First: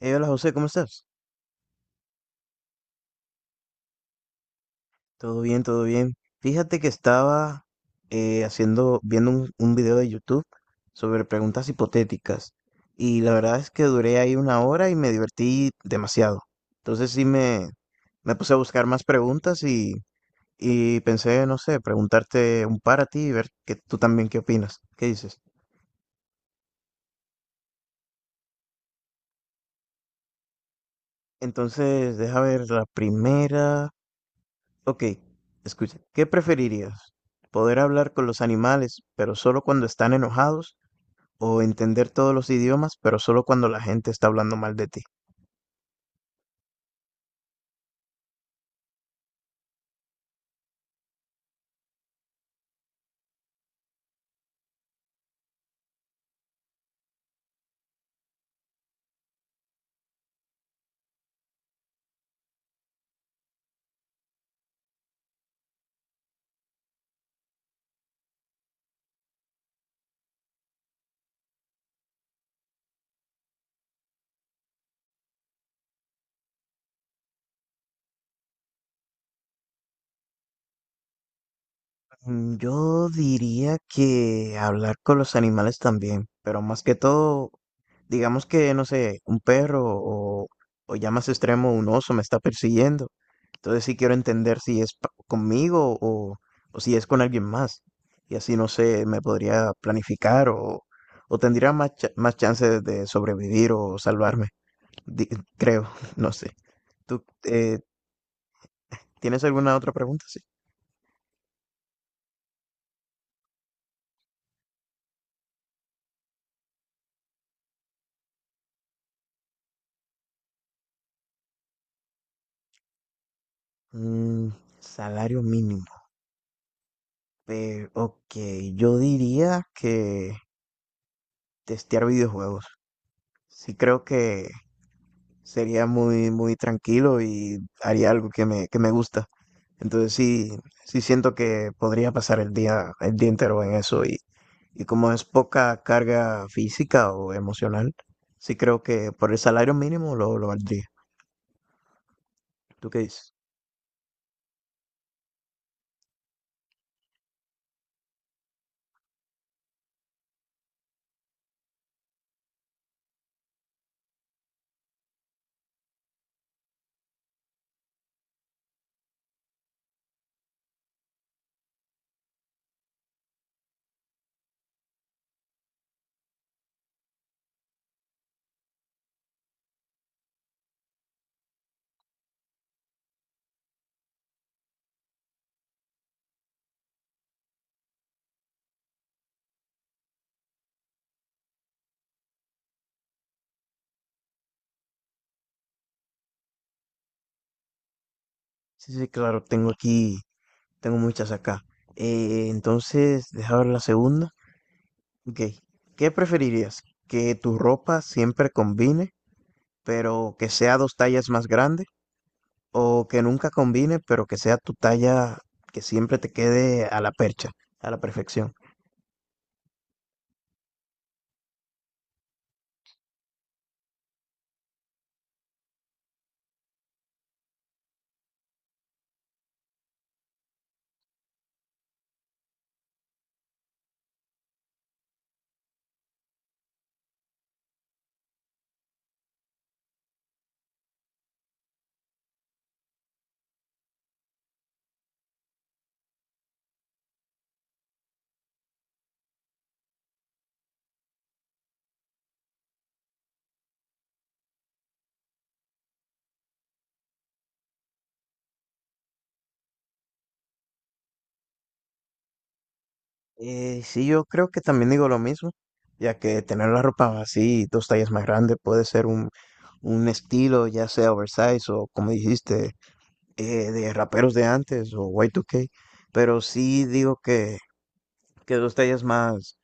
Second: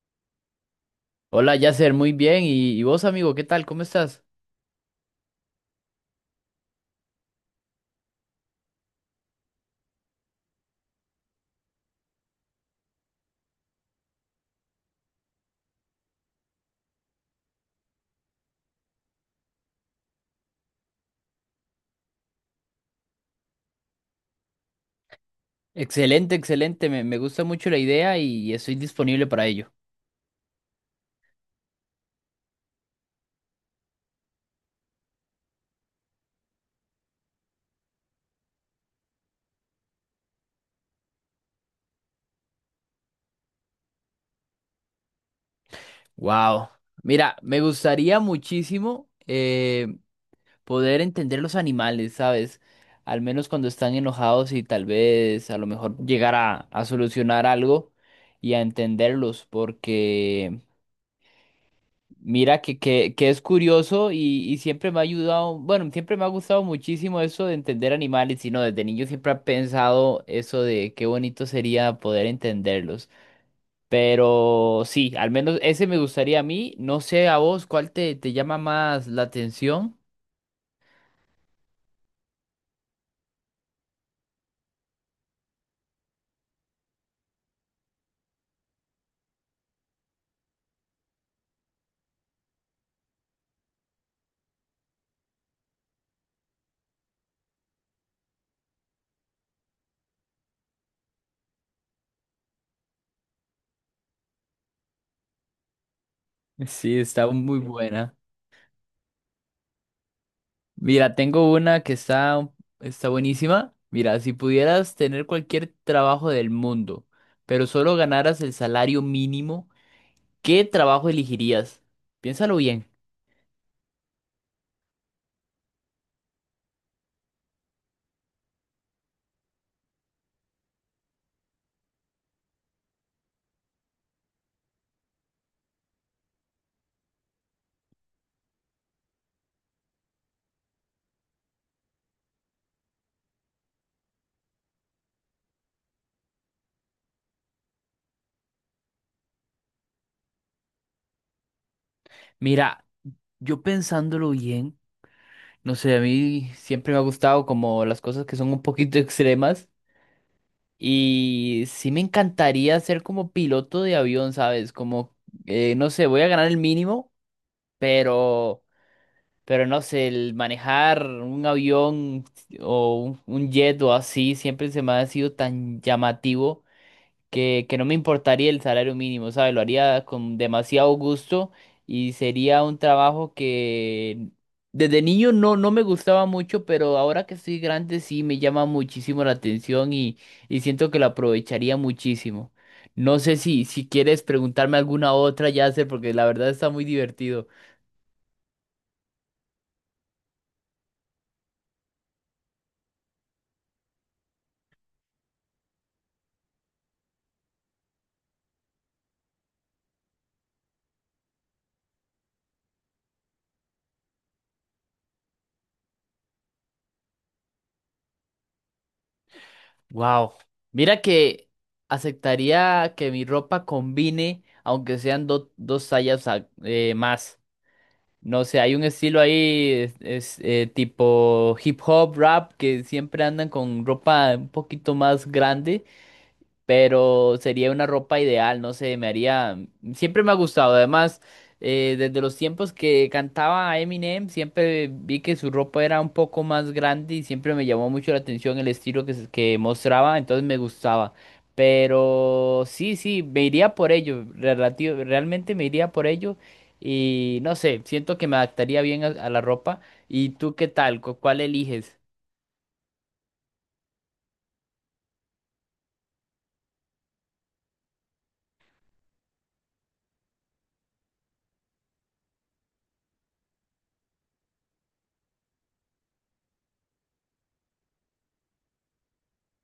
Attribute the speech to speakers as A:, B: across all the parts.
A: Hola José, ¿cómo estás?
B: Hola, Yasser, muy bien. ¿Y vos, amigo, qué tal? ¿Cómo estás?
A: Todo bien, todo bien. Fíjate que estaba viendo un video de YouTube sobre preguntas hipotéticas, y la verdad es que duré ahí una hora y me divertí demasiado. Entonces sí me puse a buscar más preguntas y pensé, no sé, preguntarte un par a ti y ver que tú también qué opinas, qué dices.
B: Excelente, excelente. Me gusta mucho la idea y estoy disponible para ello.
A: Entonces, deja ver la primera. Ok, escucha, ¿qué preferirías? ¿Poder hablar con los animales, pero solo cuando están enojados? ¿O entender todos los idiomas, pero solo cuando la gente está hablando mal de ti?
B: Wow. Mira, me gustaría muchísimo poder entender los animales, ¿sabes? Al menos cuando están enojados y tal vez a lo mejor llegar a solucionar algo y a entenderlos, porque mira que es curioso y siempre me ha ayudado, bueno, siempre me ha gustado muchísimo eso de entender animales, y no, desde niño siempre he pensado eso de qué bonito sería poder entenderlos. Pero sí, al menos ese me gustaría a mí. No sé a vos cuál te llama más la atención.
A: Yo diría que hablar con los animales también, pero más que todo, digamos que, no sé, un perro o ya más extremo, un oso me está persiguiendo. Entonces sí quiero entender si es conmigo o si es con alguien más. Y así, no sé, me podría planificar o tendría más chances de sobrevivir o salvarme, di- creo, no sé.
B: Sí,
A: ¿Tú
B: está muy buena.
A: tienes alguna otra pregunta? Sí.
B: Mira, tengo una que está buenísima. Mira, si pudieras tener cualquier trabajo del mundo, pero solo ganaras el salario mínimo. ¿Qué trabajo elegirías? Piénsalo bien.
A: Mm, Salario mínimo. Pero, ok, yo diría que testear videojuegos. Sí creo que sería muy, muy tranquilo y haría algo que me gusta. Entonces sí, sí siento que podría pasar el día entero en eso y como es poca carga física o emocional, sí creo que por el salario mínimo lo valdría.
B: Mira,
A: ¿Tú qué dices?
B: yo pensándolo bien, no sé, a mí siempre me ha gustado como las cosas que son un poquito extremas y sí me encantaría ser como piloto de avión, ¿sabes? Como, no sé, voy a ganar el mínimo, pero, pero no sé, el manejar un avión o un jet o así siempre se me ha sido tan llamativo, que no me importaría el salario mínimo, ¿sabes? Lo haría con demasiado gusto y sería un trabajo que desde niño no, no me gustaba mucho, pero ahora que estoy grande sí me llama muchísimo la atención y siento que lo aprovecharía muchísimo. No sé si quieres preguntarme alguna otra, ya sé, porque la verdad está muy divertido.
A: Sí, sí, claro, tengo aquí, tengo muchas acá. Entonces, deja ver la segunda. Ok, ¿qué preferirías? ¿Que tu ropa siempre combine, pero que sea dos tallas más grande? ¿O que nunca combine, pero que sea tu talla, que siempre te quede a la percha, a la perfección?
B: Wow. Mira que aceptaría que mi ropa combine, aunque sean dos tallas más. No sé, hay un estilo ahí, tipo hip hop, rap, que siempre andan con ropa un poquito más grande, pero sería una ropa ideal, no sé, me haría, siempre me ha gustado, además, desde los tiempos que cantaba Eminem, siempre vi que su ropa era un poco más grande y siempre me llamó mucho la atención el estilo que mostraba, entonces me gustaba, pero sí, sí, me iría por ello, relativo, realmente me iría por ello y no sé, siento que me adaptaría bien a la ropa y tú qué tal. ¿Cuál eliges?
A: Sí, yo creo que también digo lo mismo, ya que tener la ropa así, dos tallas más grande, puede ser un estilo, ya sea oversize o como dijiste, eh, de raperos de antes o Y2K, pero sí digo que dos tallas más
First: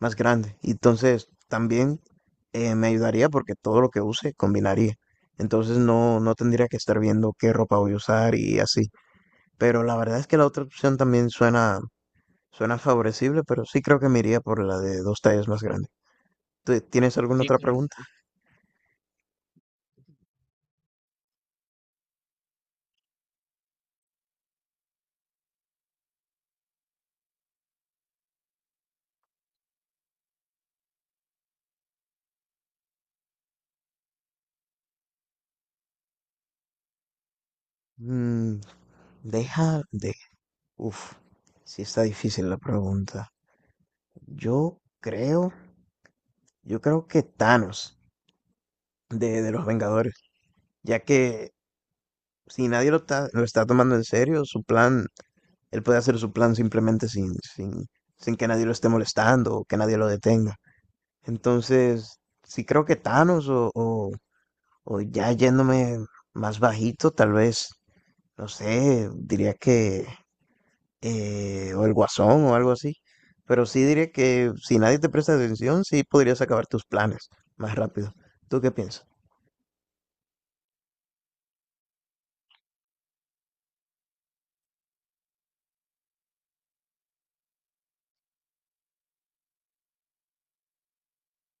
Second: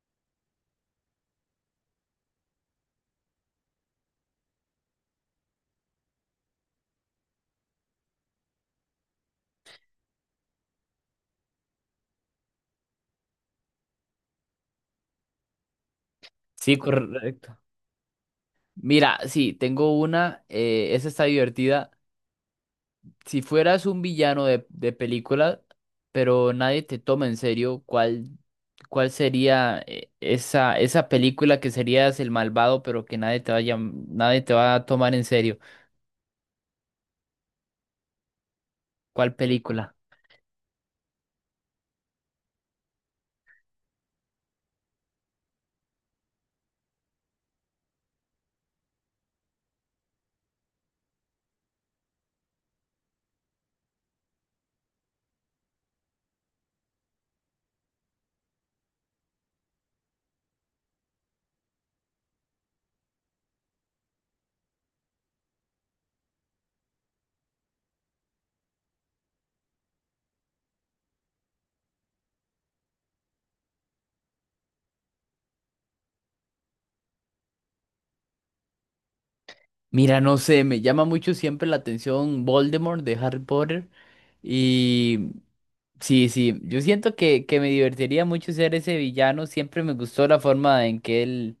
A: más grande. Y entonces también me ayudaría porque todo lo que use combinaría. Entonces no tendría que estar viendo qué ropa voy a usar y así. Pero la verdad es que la otra opción también suena favorecible, pero sí creo que me iría por la de dos tallas más grande.
B: Sí,
A: ¿Tú? ¿Tienes alguna? Sí, otra,
B: correcto.
A: claro. ¿Pregunta?
B: Mira, sí, tengo una, esa está divertida. Si fueras un villano de película, pero nadie te toma en serio, ¿cuál sería esa película que serías el malvado, pero que nadie te va a tomar en serio?
A: Mm,
B: ¿Cuál
A: Deja
B: película?
A: de. Uf, sí está difícil la pregunta. Yo creo, yo creo que Thanos de los Vengadores, ya que si nadie lo está tomando en serio, su plan, él puede hacer su plan simplemente sin que nadie lo esté molestando o que nadie lo detenga. Entonces, sí creo que Thanos o ya yéndome más bajito, tal vez, no sé, diría que, o el Guasón o algo así. Pero sí diría que si nadie te presta atención, sí podrías acabar tus planes más rápido. ¿Tú qué piensas?
B: Mira, no sé, me llama mucho siempre la atención Voldemort de Harry Potter y sí, sí, yo siento que me divertiría mucho ser ese villano, siempre me gustó la forma en que él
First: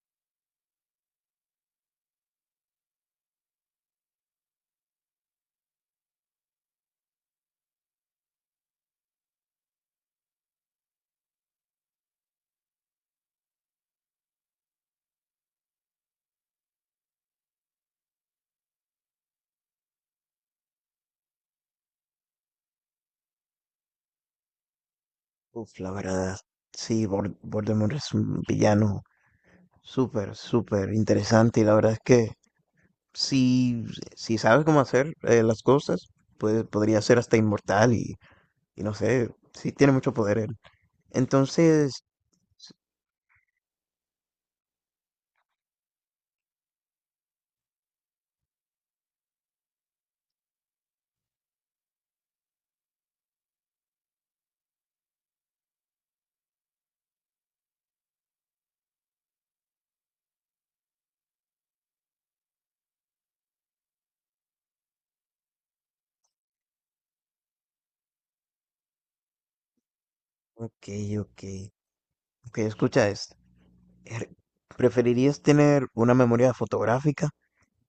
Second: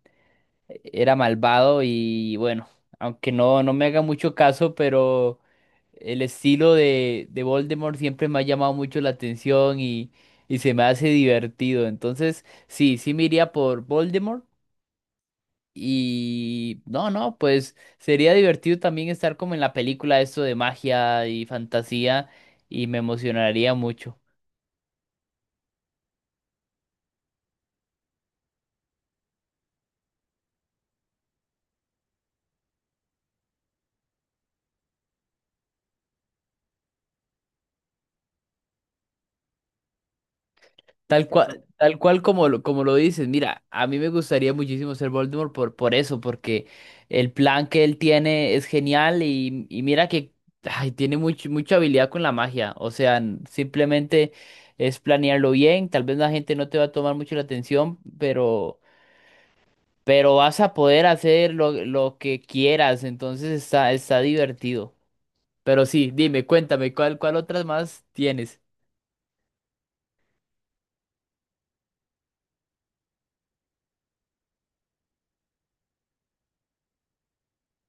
B: era malvado y bueno, aunque no, no me haga mucho caso, pero el estilo de Voldemort siempre me ha llamado mucho la atención y se me hace divertido. Entonces, sí, sí me iría por Voldemort y no, no, pues sería divertido también estar como en la película esto de magia y fantasía y me emocionaría mucho.
A: Uf, la verdad, sí, Voldemort es un villano súper, súper interesante. Y la verdad es que si, si sabes cómo hacer las cosas, pues podría ser hasta inmortal y no sé, sí tiene mucho poder él.
B: Tal
A: Entonces,
B: cual como lo dices, mira, a mí me gustaría muchísimo ser Voldemort por eso, porque el plan que él tiene es genial y mira que ay, tiene mucha habilidad con la magia, o sea, simplemente es planearlo bien, tal vez la gente no te va a tomar mucho la atención, pero vas a poder hacer lo que quieras, entonces está divertido. Pero sí, dime, cuéntame, ¿cuál otras más tienes?
A: ok, ok, ok, escucha esto. Er, ¿Preferirías tener una memoria fotográfica,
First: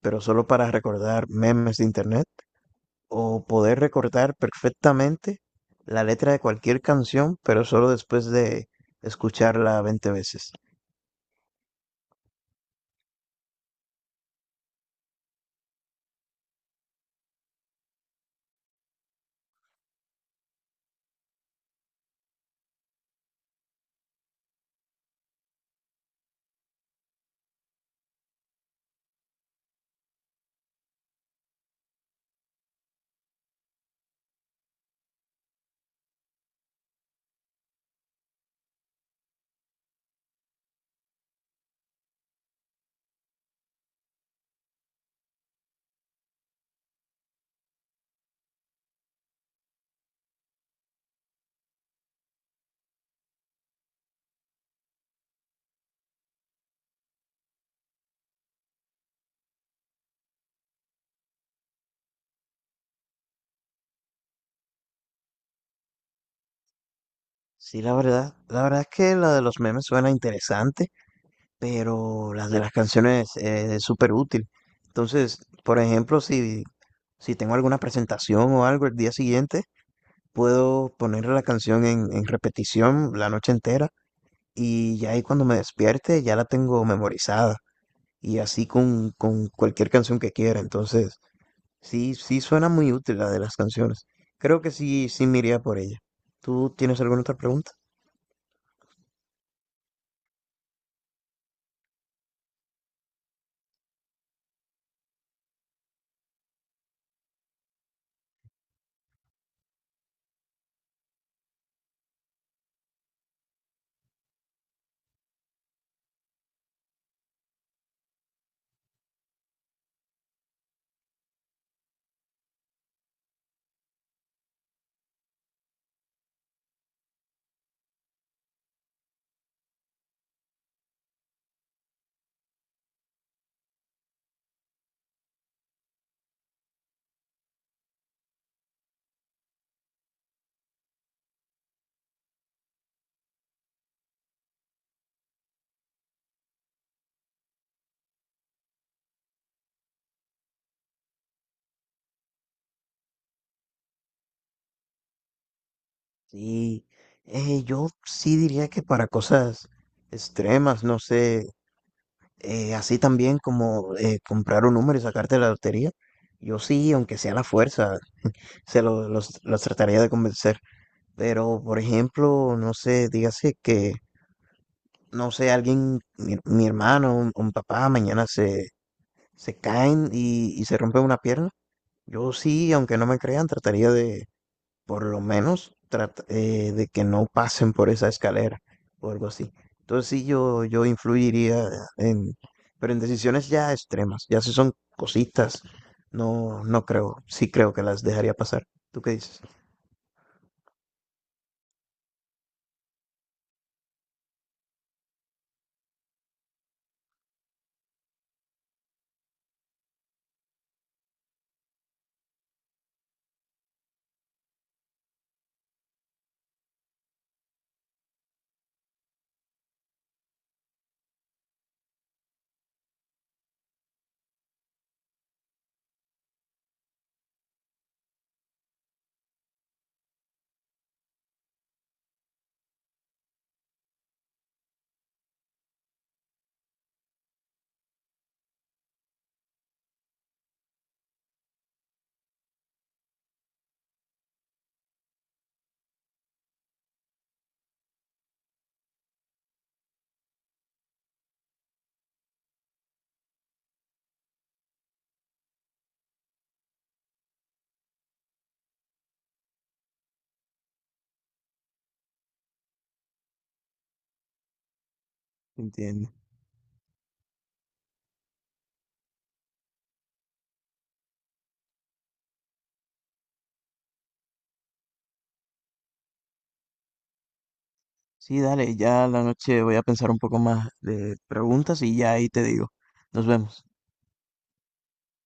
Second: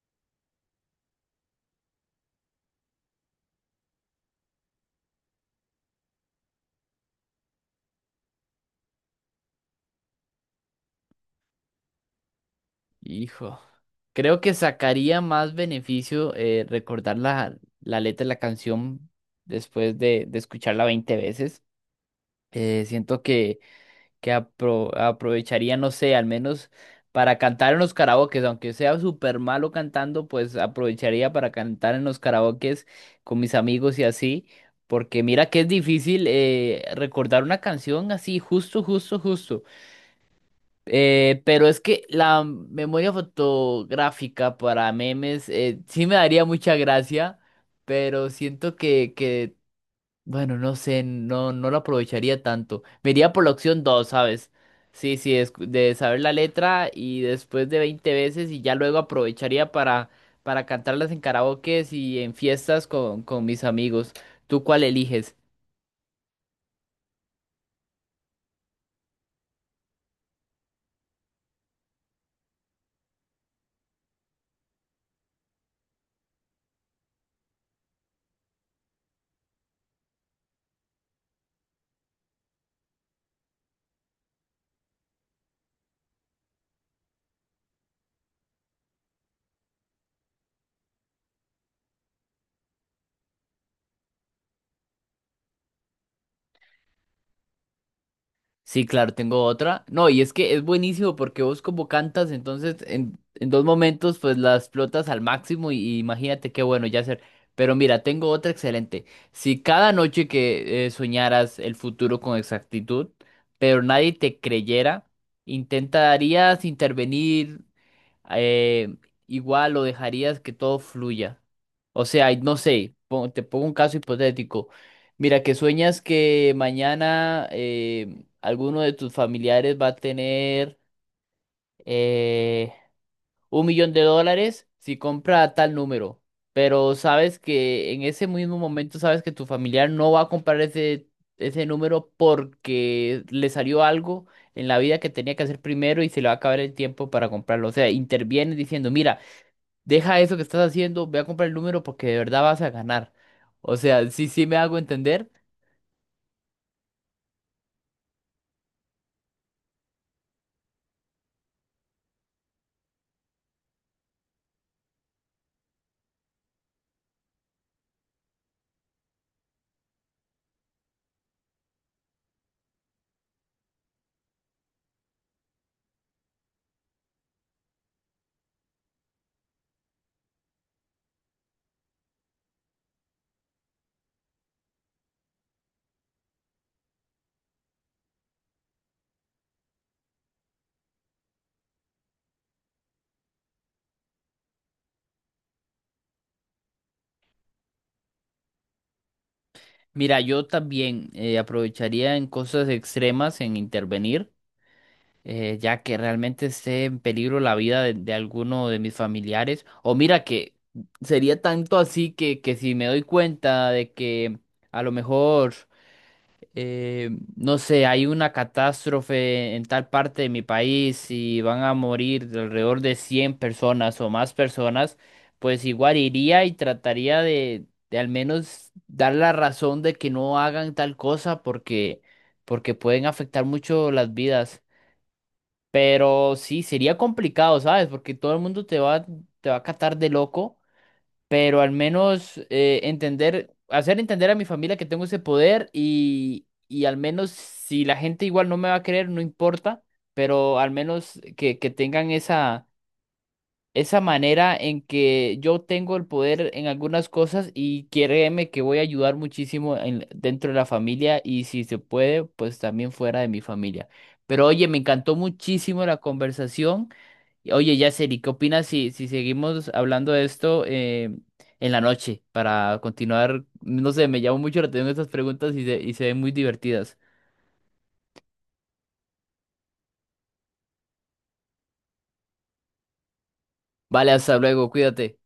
A: pero solo para recordar memes de internet? ¿O poder recordar perfectamente la letra de cualquier canción, pero solo después de escucharla 20 veces?
B: Hijo, creo que sacaría más beneficio recordar la letra de la canción después de escucharla 20 veces. Siento que aprovecharía, no sé, al menos para cantar en los karaokes, aunque sea súper malo cantando, pues aprovecharía para cantar en los karaokes con mis amigos y así, porque mira que es difícil recordar una canción así, justo, justo, justo. Pero es que la memoria fotográfica para memes sí me daría mucha gracia, pero siento que, bueno, no sé, no, no lo aprovecharía tanto. Me iría por la opción dos, ¿sabes? Sí, sí, es de saber la letra y después de 20 veces y ya luego aprovecharía para cantarlas en karaokes y en fiestas con mis amigos. ¿Tú cuál eliges?
A: Sí, la verdad es que la de los memes suena interesante, pero la de las canciones es súper útil. Entonces, por ejemplo, si tengo alguna presentación o algo el día siguiente, puedo poner la canción en repetición la noche entera, y ya ahí cuando me despierte ya la tengo memorizada y así con cualquier canción que quiera. Entonces, sí, sí suena muy útil la de las canciones. Creo que sí, sí me iría por ella. ¿Tú tienes alguna otra pregunta?
B: Sí, claro, tengo otra. No, y es que es buenísimo porque vos como cantas, entonces en dos momentos pues la explotas al máximo y imagínate qué bueno ya hacer. Pero mira, tengo otra excelente. Si cada noche que soñaras el futuro con exactitud, pero nadie te creyera, ¿intentarías intervenir eh, igual lo dejarías que todo fluya? O sea, y no sé, te pongo un caso hipotético. Mira, que sueñas que mañana alguno de tus familiares va a tener eh, $1 millón si compra tal número, pero sabes que en ese mismo momento sabes que tu familiar no va a comprar ese número porque le salió algo en la vida que tenía que hacer primero y se le va a acabar el tiempo para comprarlo. O sea, interviene diciendo, mira, deja eso que estás haciendo, ve a comprar el número porque de verdad vas a ganar. O sea, sí, sí me hago entender.
A: Sí, yo sí diría que para cosas extremas, no sé, así también como comprar un número y sacarte la lotería, yo sí, aunque sea a la fuerza, los trataría de convencer. Pero, por ejemplo, no sé, dígase que, no sé, alguien, mi hermano, un papá, mañana se caen y se rompe una pierna. Yo sí, aunque no me crean, trataría por lo menos de que no pasen por esa escalera o algo así. Entonces sí, yo influiría en, pero en decisiones ya extremas, ya si son cositas, no creo, sí creo que las dejaría pasar. ¿Tú qué dices?
B: Mira, yo también aprovecharía en cosas extremas en intervenir, ya que realmente esté en peligro la vida de alguno de mis familiares. O mira que sería tanto así que si me doy cuenta de que a lo mejor eh, no sé, hay una catástrofe en tal parte de mi país y van a morir de alrededor de 100 personas o más personas, pues igual iría y trataría de al menos dar la razón de que no hagan tal cosa porque pueden afectar mucho las vidas. Pero sí, sería complicado, ¿sabes? Porque todo el mundo te va a catar de loco, pero al menos entender, hacer entender a mi familia que tengo ese poder y al menos si la gente igual no me va a creer, no importa, pero al menos que tengan esa manera en que yo tengo el poder en algunas cosas y créeme que voy a ayudar muchísimo dentro de la familia y si se puede, pues también fuera de mi familia. Pero oye, me encantó muchísimo la
A: Entiendo.
B: conversación. Oye, Yaceli, ¿qué opinas si seguimos hablando de esto en la noche para continuar? No sé, me llamó mucho la atención estas preguntas y se ven muy divertidas.
A: Sí, dale, ya la noche voy a pensar un poco más de preguntas y ya ahí te digo. Nos vemos.
B: Vale, hasta luego, cuídate.